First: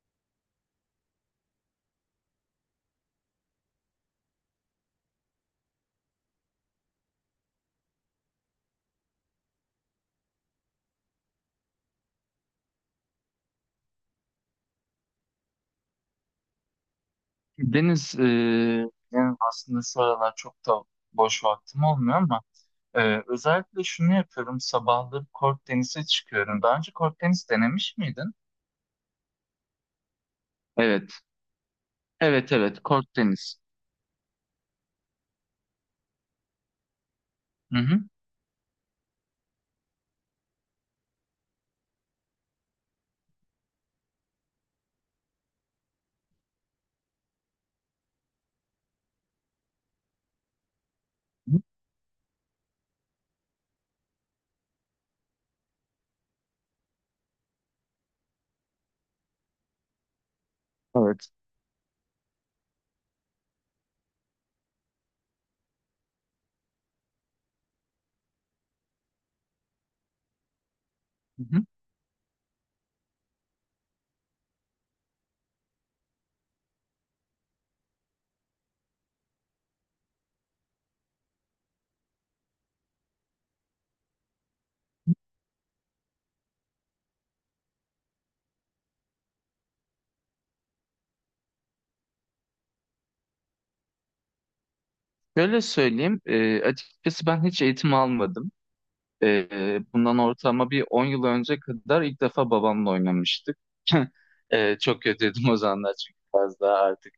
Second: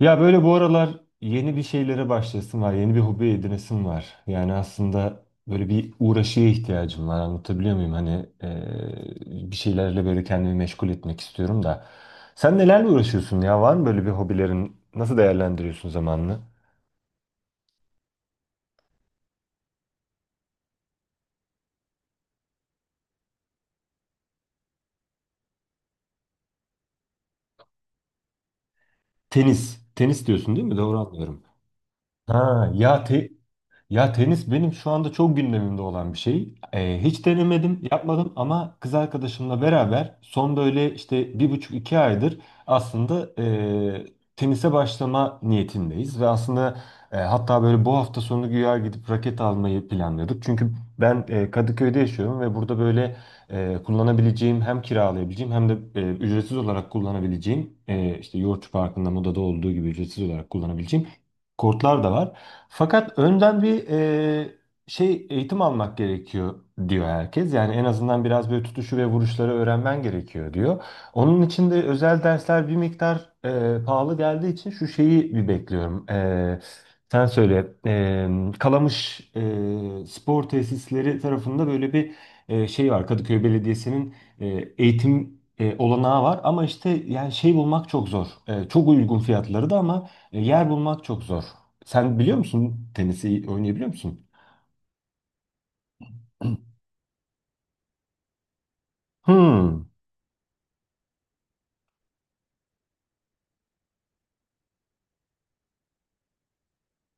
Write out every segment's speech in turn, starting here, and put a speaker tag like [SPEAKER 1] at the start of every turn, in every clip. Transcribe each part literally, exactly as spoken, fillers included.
[SPEAKER 1] Ya böyle bu aralar yeni bir şeylere başlasın var, yeni bir hobi edinesim var. Yani aslında böyle bir uğraşıya ihtiyacım var. Anlatabiliyor muyum? Hani eee, bir şeylerle böyle kendimi meşgul etmek istiyorum da. Sen nelerle uğraşıyorsun ya? Var mı böyle bir hobilerin? Nasıl değerlendiriyorsun zamanını?
[SPEAKER 2] Deniz, eee, yani aslında şu aralar çok da boş vaktim olmuyor ama eee, özellikle şunu yapıyorum. Sabahları kort tenise çıkıyorum. Daha önce kort tenis denemiş miydin?
[SPEAKER 1] Tenis. Tenis diyorsun değil mi? Doğru
[SPEAKER 2] Evet.
[SPEAKER 1] anlıyorum.
[SPEAKER 2] Evet,
[SPEAKER 1] Ha
[SPEAKER 2] evet,
[SPEAKER 1] ya
[SPEAKER 2] kort
[SPEAKER 1] te
[SPEAKER 2] tenis.
[SPEAKER 1] Ya tenis benim şu anda çok gündemimde olan bir şey. Ee, hiç
[SPEAKER 2] Hı
[SPEAKER 1] denemedim,
[SPEAKER 2] hı.
[SPEAKER 1] yapmadım ama kız arkadaşımla beraber son böyle işte bir buçuk iki aydır aslında ee, tenise başlama niyetindeyiz. Ve aslında ee, hatta böyle bu hafta sonu güya gidip raket almayı planlıyorduk. Çünkü ben ee, Kadıköy'de yaşıyorum ve burada böyle ee, kullanabileceğim, hem kiralayabileceğim hem de ee, ücretsiz olarak kullanabileceğim, ee, işte Yoğurtçu Parkı'nda, Moda'da olduğu gibi ücretsiz olarak kullanabileceğim
[SPEAKER 2] Evet.
[SPEAKER 1] kortlar da var. Fakat önden bir e, şey, eğitim almak gerekiyor diyor herkes. Yani en azından biraz böyle tutuşu ve vuruşları öğrenmen gerekiyor diyor. Onun
[SPEAKER 2] Hı hı.
[SPEAKER 1] için de özel dersler bir miktar e, pahalı geldiği için şu şeyi bir bekliyorum. E, sen söyle. E, Kalamış e, spor tesisleri tarafında böyle bir e, şey var. Kadıköy Belediyesi'nin e, eğitim e, olanağı var ama işte yani şey bulmak çok zor. E, çok uygun fiyatları da ama e, Yer bulmak çok zor. Sen biliyor musun, tenisi oynayabiliyor musun?
[SPEAKER 2] Şöyle söyleyeyim, eee, açıkçası ben hiç eğitim almadım. Ee,
[SPEAKER 1] Hmm.
[SPEAKER 2] bundan ortalama bir on yıl önce kadar ilk defa babamla oynamıştık. Ee, çok kötüydüm o zamanlar çünkü biraz daha artık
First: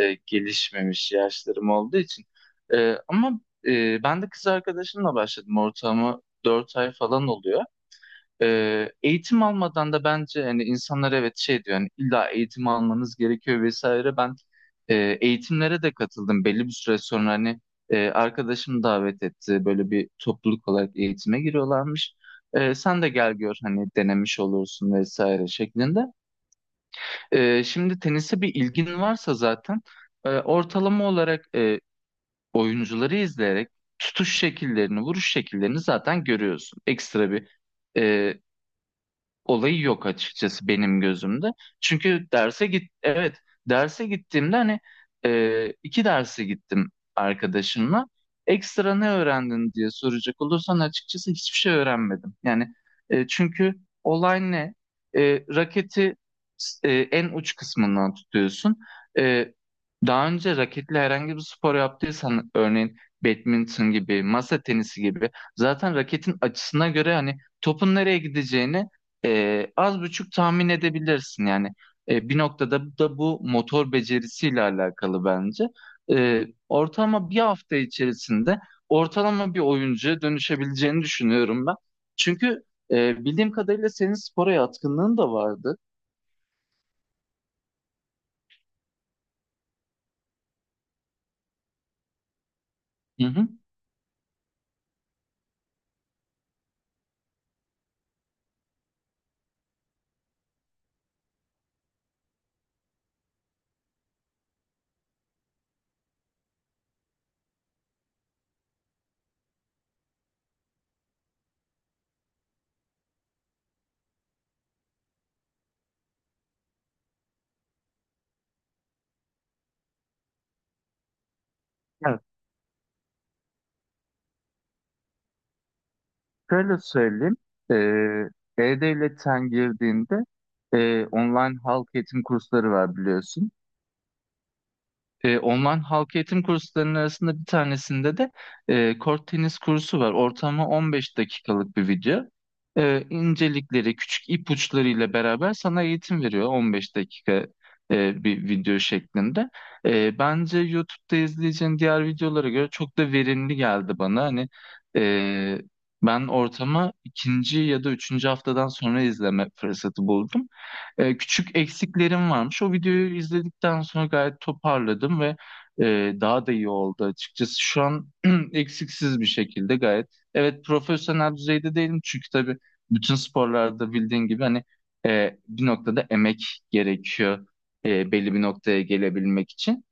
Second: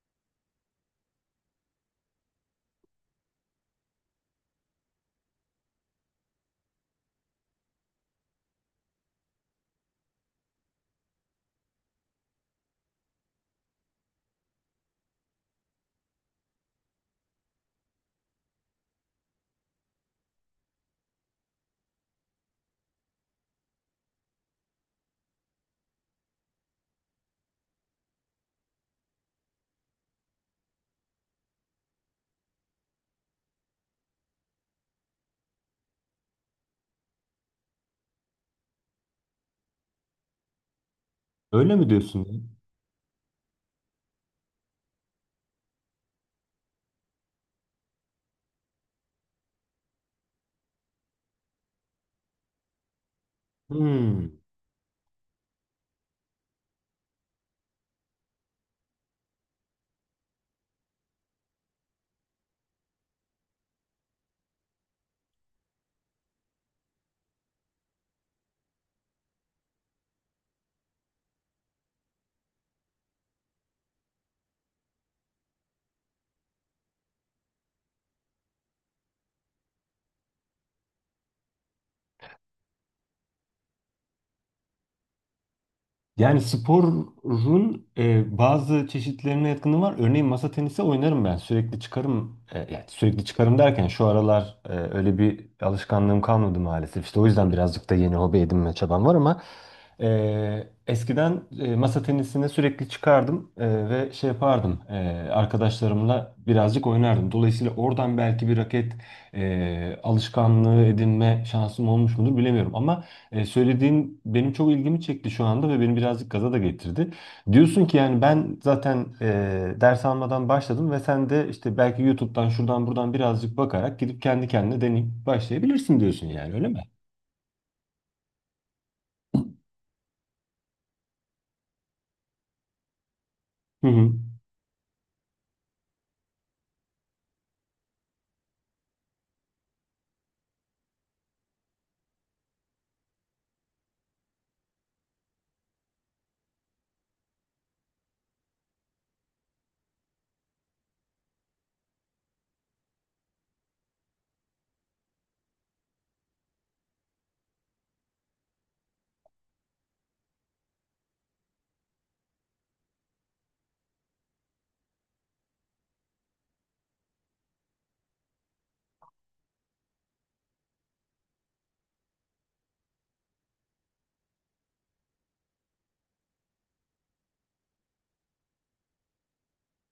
[SPEAKER 2] e, gelişmemiş yaşlarım olduğu için. Ee, ama e, ben de kız arkadaşımla başladım ortalama dört ay falan oluyor. Ee, eğitim almadan da bence hani insanlar evet şey diyor hani illa eğitim almanız gerekiyor vesaire. Ben e, eğitimlere de katıldım belli bir süre sonra hani e, arkadaşım davet etti böyle bir topluluk olarak eğitime giriyorlarmış. E, sen de gel gör hani denemiş olursun vesaire şeklinde. E, şimdi tenise bir ilgin varsa zaten e, ortalama olarak e, oyuncuları izleyerek tutuş şekillerini, vuruş şekillerini zaten görüyorsun. Ekstra bir e, olayı yok açıkçası benim gözümde.
[SPEAKER 1] Öyle mi
[SPEAKER 2] Çünkü
[SPEAKER 1] diyorsun?
[SPEAKER 2] derse git, evet, derse gittiğimde hani e, iki derse gittim arkadaşımla. Ekstra ne öğrendin diye soracak olursan açıkçası hiçbir şey öğrenmedim. Yani e, çünkü
[SPEAKER 1] Hmm.
[SPEAKER 2] olay ne? E, raketi e, en uç kısmından tutuyorsun. E, Daha önce raketle herhangi bir spor yaptıysan örneğin badminton gibi, masa tenisi gibi, zaten raketin açısına göre hani topun nereye gideceğini e, az buçuk tahmin edebilirsin yani. E, bir noktada da bu motor becerisiyle alakalı bence. E, ortalama bir hafta içerisinde ortalama bir oyuncuya dönüşebileceğini düşünüyorum ben. Çünkü e, bildiğim kadarıyla senin spora yatkınlığın da vardı.
[SPEAKER 1] Yani sporun e, bazı çeşitlerine yatkınlığım var. Örneğin masa tenisi oynarım ben. Sürekli çıkarım. E, yani
[SPEAKER 2] Hı
[SPEAKER 1] sürekli
[SPEAKER 2] hı.
[SPEAKER 1] çıkarım derken şu aralar e, öyle bir alışkanlığım kalmadı maalesef. İşte o yüzden birazcık da yeni hobi edinme çabam var ama e, eskiden e, masa tenisine sürekli çıkardım e, ve şey yapardım. E, arkadaşlarımla birazcık oynardım. Dolayısıyla oradan belki bir raket e, alışkanlığı edinme şansım olmuş mudur bilemiyorum ama e, söylediğin benim çok ilgimi çekti şu anda ve beni birazcık gaza da getirdi. Diyorsun ki yani ben zaten e, ders almadan başladım ve sen de işte belki
[SPEAKER 2] Evet,
[SPEAKER 1] YouTube'dan şuradan buradan birazcık bakarak gidip kendi kendine deneyip başlayabilirsin diyorsun, yani öyle
[SPEAKER 2] şöyle
[SPEAKER 1] mi?
[SPEAKER 2] söyleyeyim. E, E-Devlet'ten girdiğinde e, online halk eğitim kursları var biliyorsun.
[SPEAKER 1] Hı hı.
[SPEAKER 2] E, online halk eğitim kurslarının arasında bir tanesinde de e, kort tenis kursu var. Ortamı on beş dakikalık bir video. E, incelikleri, küçük ipuçlarıyla beraber sana eğitim veriyor on beş dakika e, bir video şeklinde. E, bence YouTube'da izleyeceğin diğer videolara göre çok da verimli geldi bana. Hani e, ben ortama ikinci ya da üçüncü haftadan sonra izleme fırsatı buldum, e, küçük eksiklerim varmış. O videoyu izledikten sonra gayet toparladım ve e, daha da iyi oldu açıkçası. Şu an eksiksiz bir şekilde gayet. Evet, profesyonel düzeyde değilim çünkü tabii bütün sporlarda bildiğin gibi hani e, bir noktada emek gerekiyor e, belli bir noktaya gelebilmek için.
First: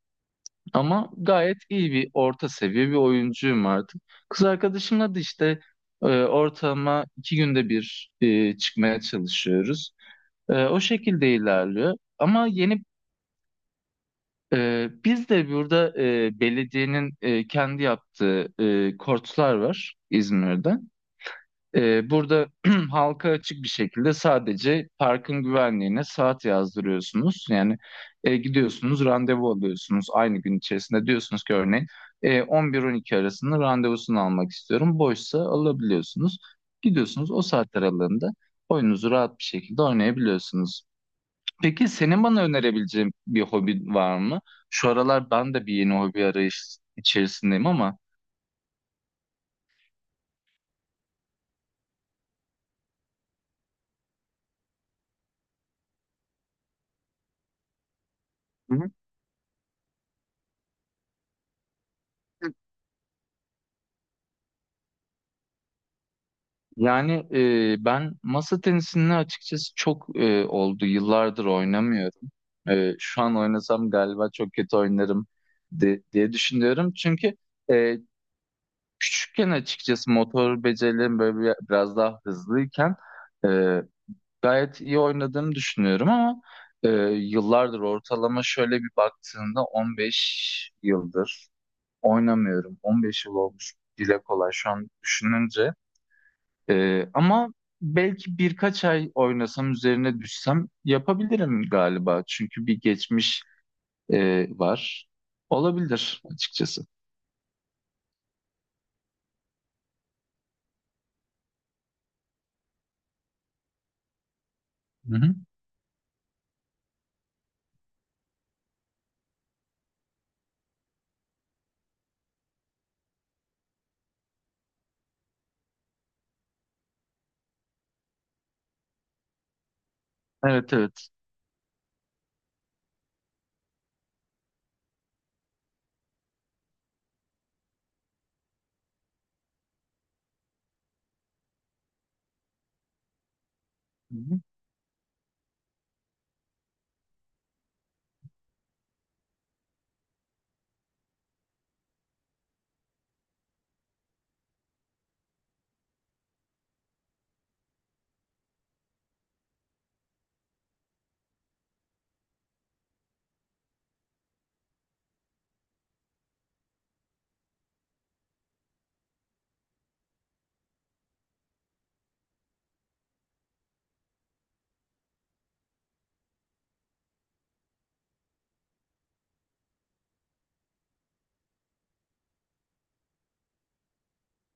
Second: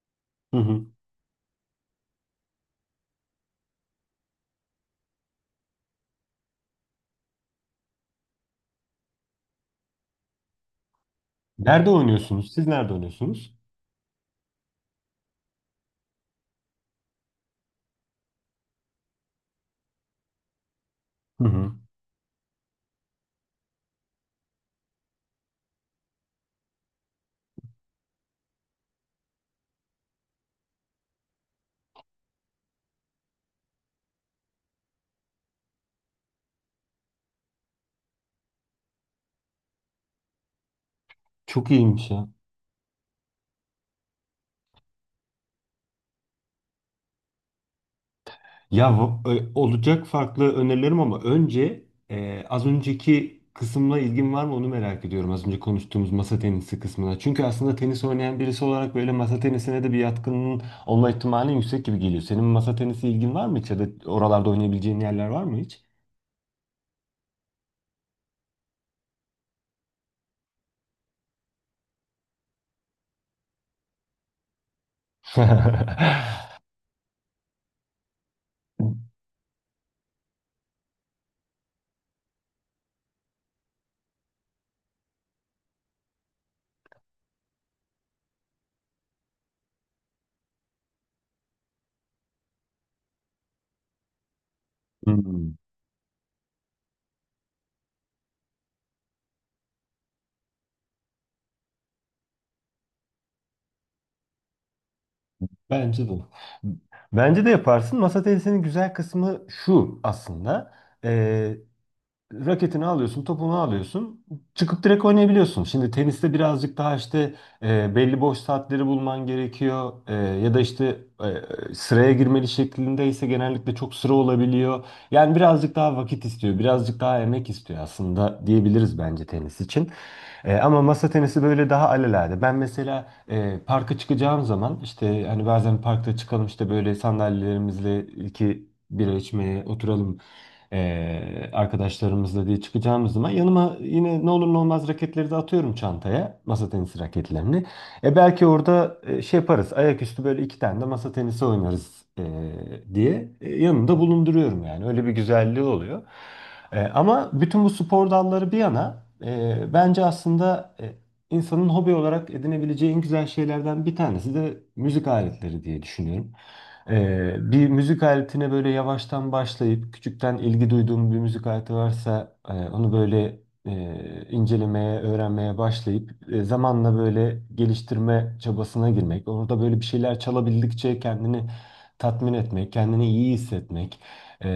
[SPEAKER 1] Hı hı.
[SPEAKER 2] Ama gayet iyi bir orta seviye bir oyuncuyum artık. Kız arkadaşımla da işte e, ortalama iki günde bir e, çıkmaya çalışıyoruz. Ee, o şekilde
[SPEAKER 1] Nerede
[SPEAKER 2] ilerliyor. Ama
[SPEAKER 1] oynuyorsunuz? Siz
[SPEAKER 2] yeni
[SPEAKER 1] nerede oynuyorsunuz?
[SPEAKER 2] e, biz de burada e, belediyenin e, kendi yaptığı e, kortlar var İzmir'de.
[SPEAKER 1] Hı hı.
[SPEAKER 2] E, burada halka açık bir şekilde sadece parkın güvenliğine saat yazdırıyorsunuz. Yani e, gidiyorsunuz, randevu alıyorsunuz aynı gün içerisinde. Diyorsunuz ki örneğin e, on bir on iki arasında randevusunu almak istiyorum. Boşsa alabiliyorsunuz. Gidiyorsunuz o saatler aralığında oyununuzu rahat bir şekilde oynayabiliyorsunuz.
[SPEAKER 1] Çok
[SPEAKER 2] Peki
[SPEAKER 1] iyiymiş
[SPEAKER 2] senin
[SPEAKER 1] ya.
[SPEAKER 2] bana önerebileceğin bir hobi var mı? Şu aralar ben de bir yeni hobi arayış içerisindeyim ama...
[SPEAKER 1] Ya v- ö- olacak farklı önerilerim ama önce e, az önceki kısımla ilgin var mı onu merak ediyorum. Az önce konuştuğumuz masa tenisi kısmına. Çünkü aslında tenis oynayan birisi
[SPEAKER 2] Hı hı.
[SPEAKER 1] olarak böyle masa tenisine de bir yatkınlığın olma ihtimali yüksek gibi geliyor. Senin masa tenisi ilgin var mı hiç, ya da oralarda oynayabileceğin yerler var mı hiç?
[SPEAKER 2] Yani e, ben masa tenisini açıkçası çok e, oldu. Yıllardır oynamıyorum. E, şu an oynasam galiba çok kötü oynarım de- diye düşünüyorum. Çünkü e, küçükken açıkçası motor becerilerim böyle bir- biraz daha hızlıyken gayet iyi oynadığımı düşünüyorum ama e, yıllardır ortalama şöyle bir baktığında on beş yıldır oynamıyorum. on beş yıl olmuş, dile kolay şu an
[SPEAKER 1] Hmm.
[SPEAKER 2] düşününce. E, ama belki birkaç ay oynasam üzerine düşsem yapabilirim galiba. Çünkü bir geçmiş e, var.
[SPEAKER 1] Bence
[SPEAKER 2] Olabilir
[SPEAKER 1] de.
[SPEAKER 2] açıkçası.
[SPEAKER 1] Bence de yaparsın. Masa tenisinin güzel kısmı şu aslında. raketini alıyorsun, topunu alıyorsun, çıkıp direkt
[SPEAKER 2] Hı hı.
[SPEAKER 1] oynayabiliyorsun. Şimdi teniste birazcık daha işte e, belli boş saatleri bulman gerekiyor. E, ya da işte e, sıraya girmeli şeklinde ise, genellikle çok sıra olabiliyor. Yani birazcık daha vakit istiyor, birazcık daha emek istiyor aslında diyebiliriz bence tenis için. E,
[SPEAKER 2] Evet,
[SPEAKER 1] ama
[SPEAKER 2] evet.
[SPEAKER 1] masa tenisi böyle daha alelade. Ben mesela e, parka çıkacağım zaman, işte hani bazen parkta çıkalım, işte böyle sandalyelerimizle iki bira içmeye oturalım ee, arkadaşlarımızla diye çıkacağımız zaman yanıma
[SPEAKER 2] Hı
[SPEAKER 1] yine ne
[SPEAKER 2] hı.
[SPEAKER 1] olur ne olmaz raketleri de atıyorum çantaya. Masa tenisi raketlerini. E belki orada e, şey yaparız. Ayaküstü böyle iki tane de masa tenisi oynarız e, diye e, yanımda bulunduruyorum yani. Öyle bir güzelliği oluyor. E, ama bütün bu spor dalları bir yana, e, bence aslında e, insanın hobi olarak edinebileceği en güzel şeylerden bir tanesi de müzik aletleri diye düşünüyorum. Ee, bir müzik aletine böyle yavaştan başlayıp, küçükten ilgi duyduğum bir müzik aleti varsa e, onu böyle e, incelemeye, öğrenmeye başlayıp e, zamanla böyle geliştirme çabasına girmek. Orada böyle bir şeyler çalabildikçe kendini tatmin etmek, kendini iyi hissetmek e,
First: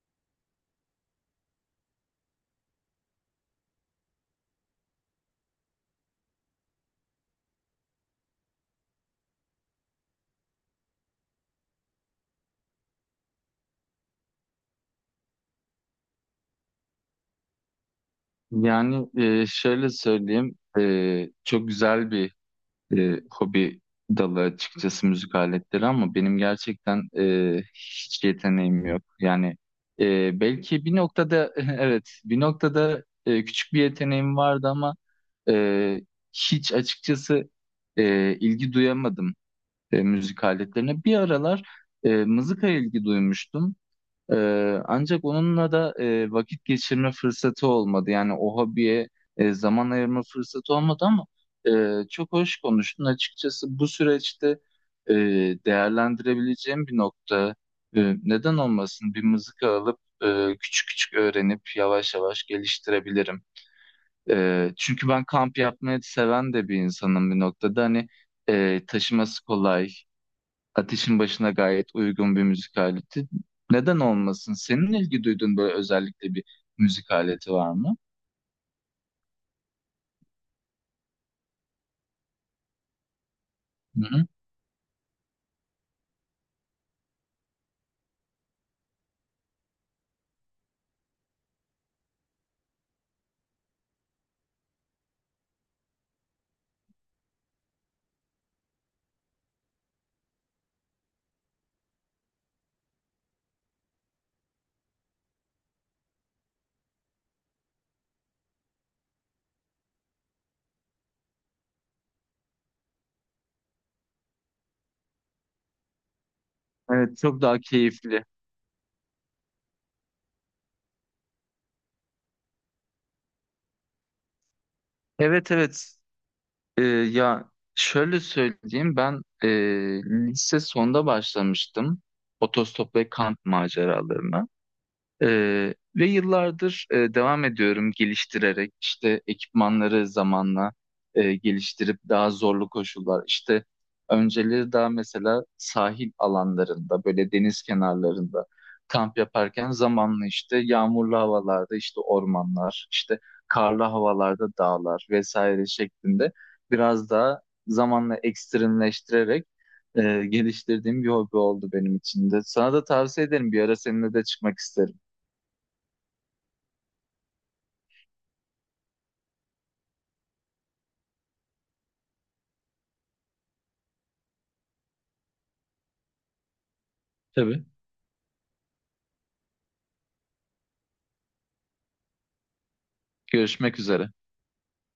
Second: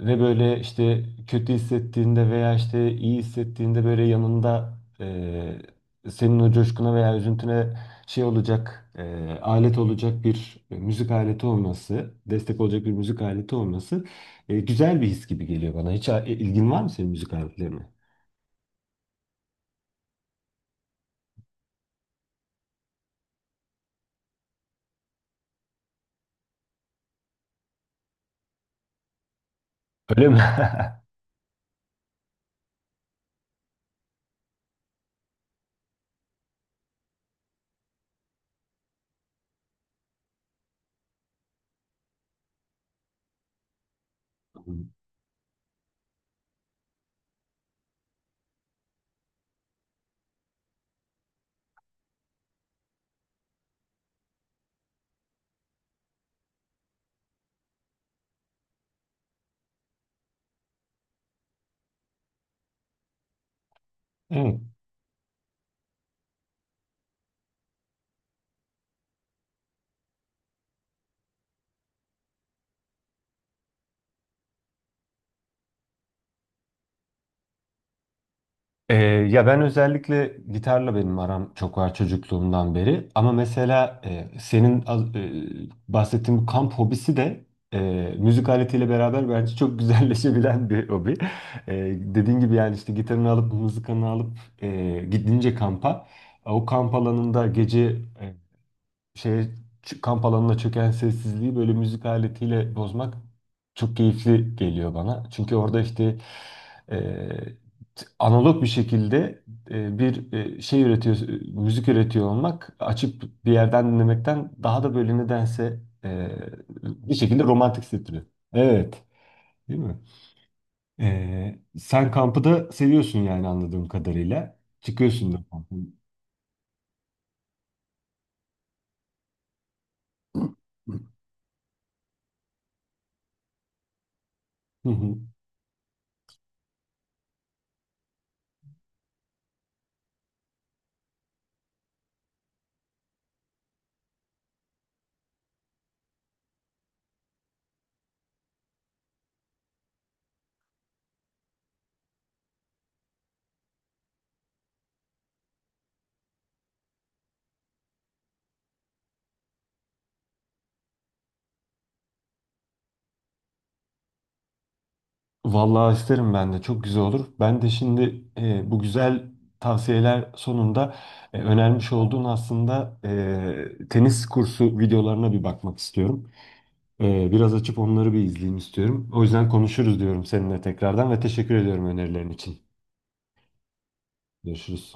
[SPEAKER 1] ve böyle işte kötü hissettiğinde veya işte iyi hissettiğinde böyle yanında, e, senin o coşkuna veya üzüntüne şey olacak, e, alet olacak bir e, müzik aleti olması, destek olacak bir müzik aleti olması e, güzel bir his gibi geliyor bana. Hiç a- ilgin var mı senin müzik aletlerine?
[SPEAKER 2] Yani e, şöyle söyleyeyim, e, çok güzel bir e, hobi dalı açıkçası müzik aletleri ama benim gerçekten e, hiç yeteneğim yok. Yani
[SPEAKER 1] Öyle mi?
[SPEAKER 2] e, belki bir noktada evet, bir noktada e, küçük bir yeteneğim vardı ama e, hiç açıkçası e, ilgi duyamadım e, müzik aletlerine. Bir aralar e, mızıkaya ilgi duymuştum. Ee, ancak onunla da e, vakit geçirme fırsatı olmadı. Yani o hobiye e, zaman ayırma fırsatı olmadı ama e, çok hoş konuştun. Açıkçası bu süreçte e, değerlendirebileceğim bir nokta. E, neden olmasın? Bir mızıka alıp e, küçük küçük öğrenip yavaş yavaş geliştirebilirim.
[SPEAKER 1] Evet.
[SPEAKER 2] E, çünkü ben kamp yapmayı seven de bir insanım bir noktada. Hani e, taşıması kolay. Ateşin başına gayet uygun bir müzik aleti. Neden olmasın? Senin ilgi duyduğun böyle özellikle bir müzik aleti var mı?
[SPEAKER 1] Ee, ya ben özellikle gitarla benim aram çok var çocukluğumdan beri. Ama mesela
[SPEAKER 2] Hı hı.
[SPEAKER 1] e, senin az- e, bahsettiğin bu kamp hobisi de e, müzik aletiyle beraber bence çok güzelleşebilen bir hobi. E, dediğin gibi yani, işte gitarını alıp, mızıkanı alıp e, gidince kampa, o kamp alanında gece e, şeye çı- kamp alanına çöken sessizliği böyle müzik aletiyle bozmak çok keyifli geliyor bana. Çünkü orada işte e, t- analog bir şekilde e, bir e, şey üretiyor, e, müzik üretiyor olmak, açıp bir yerden dinlemekten daha da böyle nedense e, bir
[SPEAKER 2] Evet, çok
[SPEAKER 1] şekilde
[SPEAKER 2] daha
[SPEAKER 1] romantik hissettiriyor.
[SPEAKER 2] keyifli.
[SPEAKER 1] Evet, değil mi? E, sen kampı da seviyorsun yani, anladığım kadarıyla. Çıkıyorsun da
[SPEAKER 2] Evet,
[SPEAKER 1] kampı.
[SPEAKER 2] evet. Ee, ya şöyle söyleyeyim, ben e, lise sonda başlamıştım otostop ve kamp maceralarına. Ee, ve yıllardır e, devam ediyorum, geliştirerek işte ekipmanları zamanla, e, geliştirip daha zorlu koşullar, işte önceleri daha mesela sahil alanlarında böyle deniz kenarlarında kamp yaparken, zamanla işte yağmurlu havalarda işte ormanlar, işte karlı havalarda dağlar vesaire şeklinde biraz daha zamanla ekstremleştirerek e, geliştirdiğim bir hobi oldu benim için de. Sana da tavsiye ederim, bir ara seninle de çıkmak isterim.
[SPEAKER 1] Vallahi isterim, ben de çok güzel olur. Ben de şimdi e, bu güzel tavsiyeler sonunda e, önermiş olduğun aslında e, tenis kursu videolarına bir bakmak istiyorum. E, biraz
[SPEAKER 2] Tabii.
[SPEAKER 1] açıp onları bir izleyeyim istiyorum. O yüzden konuşuruz diyorum seninle tekrardan ve teşekkür ediyorum önerilerin için.
[SPEAKER 2] Görüşmek üzere.
[SPEAKER 1] Görüşürüz.